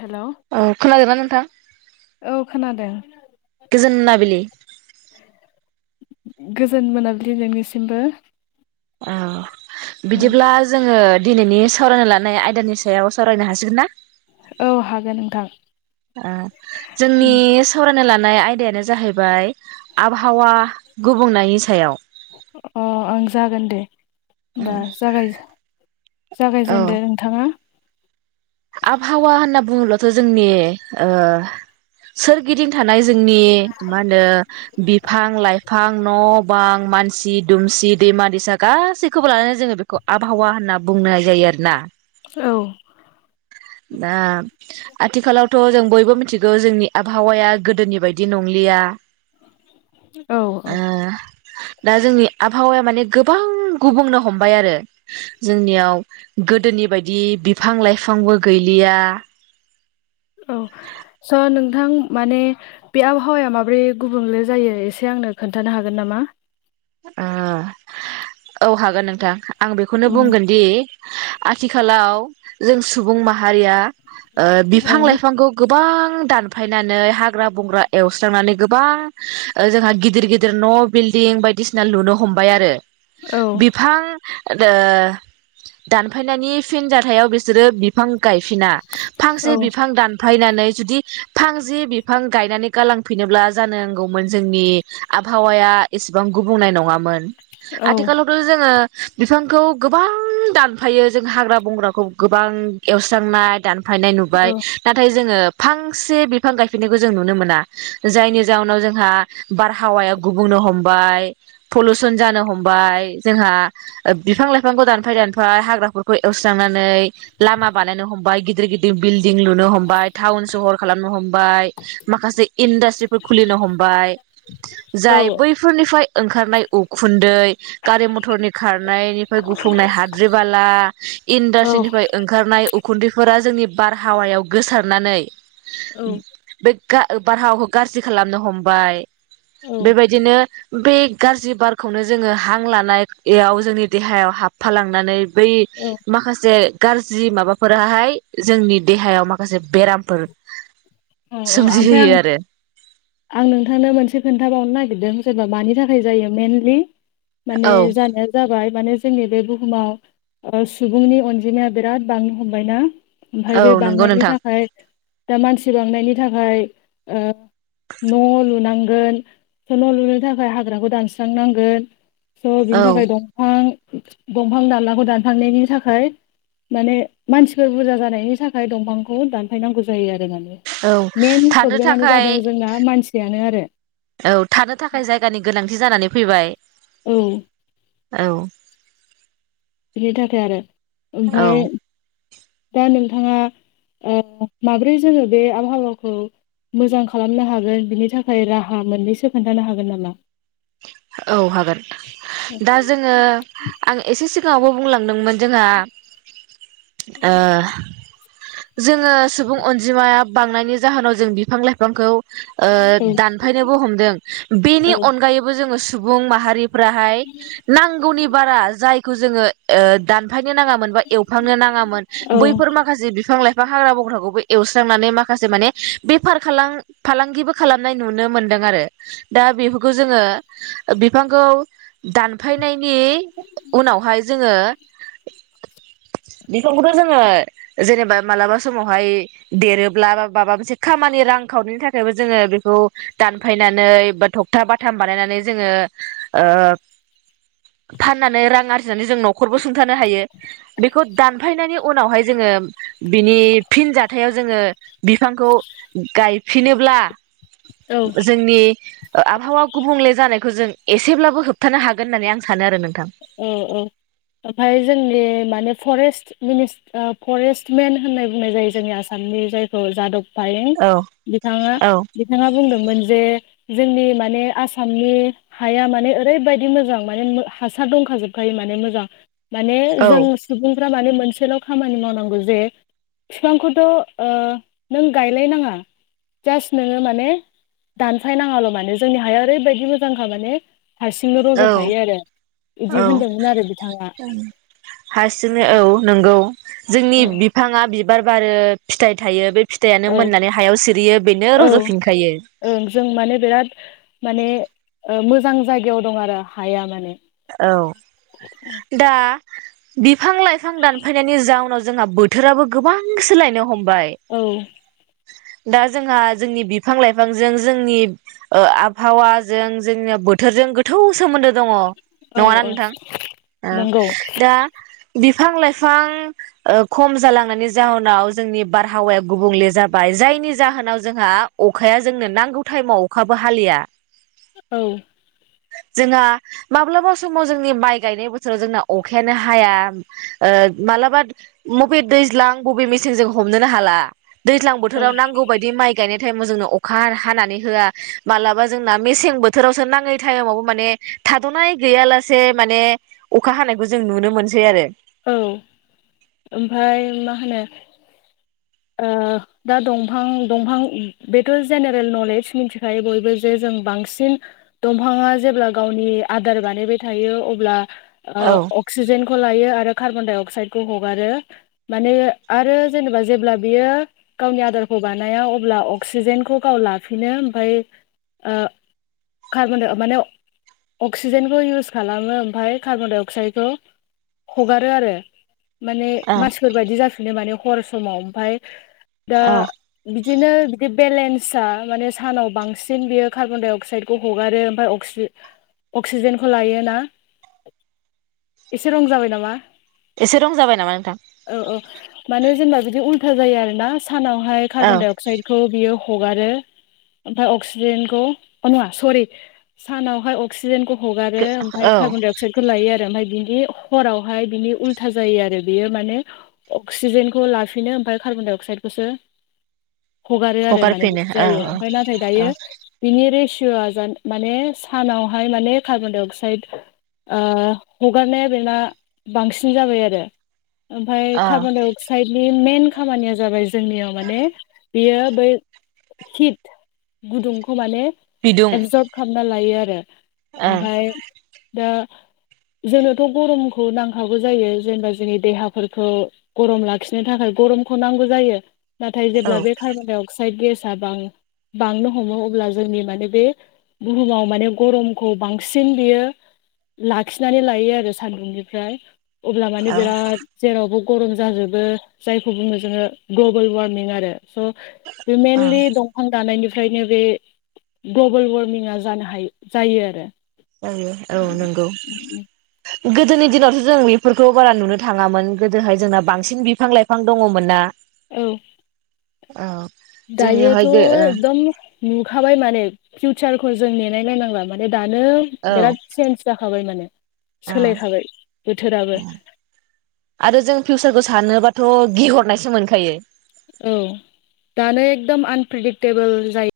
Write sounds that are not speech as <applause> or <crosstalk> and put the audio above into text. Hello औ खोनागादों नोंथां। औ खोनादों। गोजोन मोनाबिलि <unintelligible> गोजोन मोनाबिलि नोंनिसिमबो औ बिदिब्ला जोङो दिनैनि सावरायनो लानाय आयदानि सायाव सावरायनो हासिगोन ना? औ हागोन नोंथां जोंनि सा खनो लानाय आयदायानो जाहैबाय आबहावा गुबुंनायनि सायाव। अ आं जागोन दे। होमबा जागाय औ जागायजेनदो नोंथाङा। आबहावा होनना बुङोब्लाथ' जोंनि ओ सोरगिदिं थानाय जोंनि मा होनो बिफां लाइफां न' बां मानसि दुमसि दैमा दैसा गासैखौबो लानानै जोङो बेखौ आबहावा होनना बुंनाय जायो आरो ना। औ। दा आथिखालावथ' जों बयबो मिथिगौ जोंनि आबहावाया गोदोनि बायदि नङलि औ औ दा ओ जोंनि आबहावाया माने गोबां गुबनो हमबाय आरो जोंनियाव गोदोनि बायदि बिफां - लाइ बिफांबो गैलिया औ। स' नोंथां माने बे आबहावाया माब्रै गुबुंले जायो एसे आंनो खोन्थानो हागोन नामा? ामा <inaudible> औ हागोन नोंथां आं बेखौनो बुंगोन दि आथिखालाव जों सुबुं माहारिया बिफां- औ लाइफांखौ बा दानफायनानै हाग्रा बंग्रा एवस्रांनानै गोबां जोंहा गिदिर गिदिर न' बिल्डिं ं बायदिसिना लुनो हमबाय आरो औ बिफां दानफायनायनि फिन जाथायाव बिसोरो बिफां गायफिना औ फांसे बिफां दानफायनानै जुदि बिफां जि बिफां गायनानै गालांफैनोब्ला जानो नांगौमोन जोंनि आबहावाया एसेबां गुब बुंनाय नङान औ आथिखालावथ' जो बिसेबांखौ गोबां दानफायो जों हाग्रा बंग्राखौ गोबां एवस्रांनाय दान फायनाय औ नुबाय नाथाय जोङो फांसे बिफां गायफिननायखौ जों नुनो मोना जायनि जउनाव जोंहा बारहावाया गुबुन हमबाय पलुसन जानो हमबाय जोंहा बिफां लाइफांखौ दानफाय दानफाय हाग्राफोरखौ स्रांनानै लामा बानायनो हमबाय गिदिर गिदिर बिलडिं लुनो हमबाय टाउन सहर खालामनो हमबाय। बाय माखासे इनदास खुलिनो हमबाय जाय बैफोरनिफ्राय ओंखारनाय उखुन्दै गारि मथरनि खारनायनिफ्राय गुफुंनाय हाद्रि बाला औ इन्डासट्रिनिफ्राय ओंखारनाय उखुन्दैफोरा जोंनि बारहावायाव गोसारनानै औ बे बारहावखौ गाज्रि खालामनो हमबाय औ बेबायदिनो बे गाज्रि बारखौनो जोङो हां लानायाव जोंनि देहायाव हाबफालांनानै बै माखासे गाज्रि माबाफोराहाय जोंनि देहायाव माखासे बेरामफोर औ औ ओमफ्राय सोमजिहोयो आं आरो आं नोंथांनो मोनसे खोन्थाबावनो नागिरदों। सोरबा मानि थाखाय जायो मइेनलि माने औ जानाया जाबाय। माने जोंनि बे बुहुमाव सुबुंनि अनजिमाया बिराद बांनो हमबायना ओमफ्राय औ बे नंगौ बांनायनि नोंथां थाखाय दा मानसि बेनि थाखाय न' लुनांगोन न' लुनो थाखाय हाग्राखौ दानस्रांनांगोन। स' बिनि औ थाखाय दंफां दंफां दानलाखौ दानखांनायनि थाखाय। माने मानसिफोर बुरजा जानायनि थाखाय दंफांखौ दानफायनांगौ जायो आरो माने औ मन थानो प्रब्लेमानो थाखाय जादों जोंना मानसियानो आरो औ थानो थाखाय जायगानि गोनांथि जानानै फैबाय। औ औ। बिनि थाखाय आरो औ ओमफफ्राय दा नोंथाङा माब्रै जोङो बे आबहावाखौ मोजां खालामनो हागोन बिनि थाखाय राहा मोननैसो खोन्थानो हागोन नामा? औ हागोन दा जोङो आं एसे सिगाङावबो बुंलांदोंमोन जोंहा ओ जोङो सुबुं अनजिमाया बांनायनि जाहोनाव जों बिफां लाइफांखौ ओ औ दानफायनोबो हमदों बेनि औ अनगायैबो जोङो सुबुं माहारि फ्राहाय नांगौनि बारा जायखौ जोङो ओ दानफायनो नाङामोन बा एवफांनो ना ङामोन बैफोर औ माखासे बि फां लाइफां हाग्रा बंग्राखौबो एवस्रांनानै माखासे माने बेफार खालां फालांगिबो खालामनाय नुनो मोनदों आरो दा बेफोरखौ जोङो बिफांखौ दानफायनाय नि उनावहाय जोङो बिखंखौथ' जोङो जेनेबा मालाबा समावहाय देरोब्ला माबा मोनसे खामानि रां खावनायनि थाखायबो जोङो बेखौ दानफायनानै बा थखथा बाथाम बानायनानै जोङो ओ फाननानै रां आरजिनानै जों न'खरबो सुंथानो हायो बेखौ दानफायनायनि उनावहाय जोङो <unintelligible> बिनि फिन जाथायाव जोङो बिफांखौ गायफिनोब्ला जोंनि ओ आबहावा गुबुंले जानायखौ जों एसेब्लाबो होबथानो हागोन होननानै आं सानो आरो नों औ औ ओमफ्राय जोंनि माने फरेस्ट मिनिस फरेस्टमेन होननाय बुंनाय जायो जोंनि आसामनि जायखौ जादब थायें औ बिथाङा औ बिथाङा बुंदोंमोन जे जोंनि माने आसामनि हाया माने ओरैबायादि मोजां माने हा खा दंखा जोबखायो माने मोजां माने जों सुबुं फ्रा माने मोनसेल' खामानि मावनांगौ जे बिफांखौथ' ओ नों गायलायनाङा जास्ट नोङो माने दानफायनाङाल' माने जोंनि हाया ओरैबायदि मोजांखा माने हारसिंनो औ रज'खायो आरो इदि औ होनदोंमोन आरो बिथाङा हारसिंनो औ नंगौ जोंनि बिफाङा बिबार बारो फिथाइ थायो बे फिथायानो औ मोननानै हायाव सिरियो बेनो औ रज'फिनखायो ओं जों माने बिराद माने मोजां जायगायाव दं आरो हाया माने औ दा बिफां लाइफां दानफायनायनि जाउनाव जोंहा बोथोराबो गोबां सोलायनो हमो औ दा जोंहा जोंनि बिफां लाइफांजों जोंनि ओ आबहावाजों जोंनिया बोथोरजों गोथौ सोमोन्दो दङ औ नङाना औ नोंथां ओं नंगौ दा बिफां लाइफां खम जालांनायनि जाहोनाव जोंनि बारहावाया गुबुंले जाबाय जायनि जाहोनाव जोंहा अखाया जोंनो नांगौ टाइमाव अखाबो हालिया औ जोंहा माब्लाबा समाव जोंनि माइ गायनाय बोथोराव जोंना अखायानो हाया मालाबा मबे दै दैजां बबे मेसेन जजों हमोननो हाला दैज्लां औ बोथोराव नांगौ बायदि माइ गायनाय टाइमाव जोंनो अखा हानानै होआ मालाबा जोंना मेसें बोथोरावसो नाङै टाइमावबो माने थाद'नाय गैयालासे माने अखा हानायखौ जों नुनो मोनसै आरो औ ओमफ्राय मा होनो ओ दा दंफां दंफां बेथ' जेनेरेल नलेज मिथिखायो बयबो जे जों जों बांसिन दंफाङा जेब्ला गावनि आदार बानायबाय थायो अब्ला औ ओ अक्सिजेनखौ लायो आरो कार्बनडाइ अक्साइडखौ हागारो मानो आरो जेनेबा जेब्ला बियो गावनि आदारखौ बानाया अब्ला अक्सिजेनखौ गाव लाफिनो ओमफ्राय ओ कारबनडाइ माने अक्सिजेनखौ इउस खालामो ओमफ्राय कार्बन डाइ अक्साइदखौ हगारो आरो माने औ मानसिफोरबायायदि जाफिनो माने हर समाव ओमफाय दा औ बिदिनो बिदि बेलेन्सा माने सानाव बांसिन बियो कार्बन डाइ अक्साइदखौ हगारो ओमफ्राय अक्सिज अक्सिजेनखौ लायो ना एसे रं जाबाय नामा? एसे रं जाबाय नामा नोंथां औ औ माने जेनेबा जुदि उल्था जायो आरोना सानावहाय कार्बन औ डाइ अक्साइदखौ बियो हारो मफ्राय अक्सिजेनखौा सरि सानावहाय अक्सिज हगारो ओमफ्राय औ कार्बन डाइ अक्साइडखौ लायो आरो ओमफ्राय बिनि हरावहाय बिनि उल्था जायो आरो बेयो माने अक्सिजेनखौ लाफिनो ओमफ्राय कार्बन डाइ अक्साइदखौसो हगारो आरो माने हगारफिनो बिदि औ जायो ओमफ्राय औ नाथाय दायो औ बिनि रे माने सानावहाय माने कार्बन डाइ अक्साइद हगारनाया बेना बांसिन जाबाय आरो। ओमफ्राय औ कार्बन डाइ अक्साइडनि मेन खामानिया जाबाय जोंनियाव माने बियो बै हित गुदुंखौ माने बिदुं एबजर्ब खालामना लायो आरो ओं ओमफाय दा <inaudible> जोंनोथ' गरमखौ नांखाबौ जायो जेनेबा जोंनि देहाफोरखौ गरम लाखिनो थाखाय गरम बखनांगौ जायो नाथाय औ जेब्ला बे कार्बनडाइ अक्साइड गेस बां बांनो हमो अब्ला जोंनि माने बे बुहुमाव माने गरमखौ बांसिन बियो लाखिनानै लायो आरो सान्दुंनिफ्राय अब्ला माने औ बिराद जेरावबो गरम जाजोबो जाय खौ बुङो जों ग्लबोल वार्मिं आरो स औ मेनलि दंफां दान्नायनि फ्राय ओंखायनो बे ग्लबेल वारमिंआ जानो ह जायो आरो। औ औ नंगौ गोदोनि दिनावथ' जों बेफोरखौ बारा नुनो थाङामोन गोदोहाय जोंना बांसिन बिफां लाइफां दङमोन ना? औ औ दायोथ' जोंनियावहाय गो औ एकदम नुखाबाय माने फिउचारखौ जों नेनायलनायनांला माने दानो बिराद चेन्ज जाखाबाय माने अ सोलायखाबाय बोथोराबो आरो जों फिउसारखौ सानोबाथ' गिहरनायसो मोनखायो। औ दानो एकदम आनप्रिेदिक्टेबोल जायो।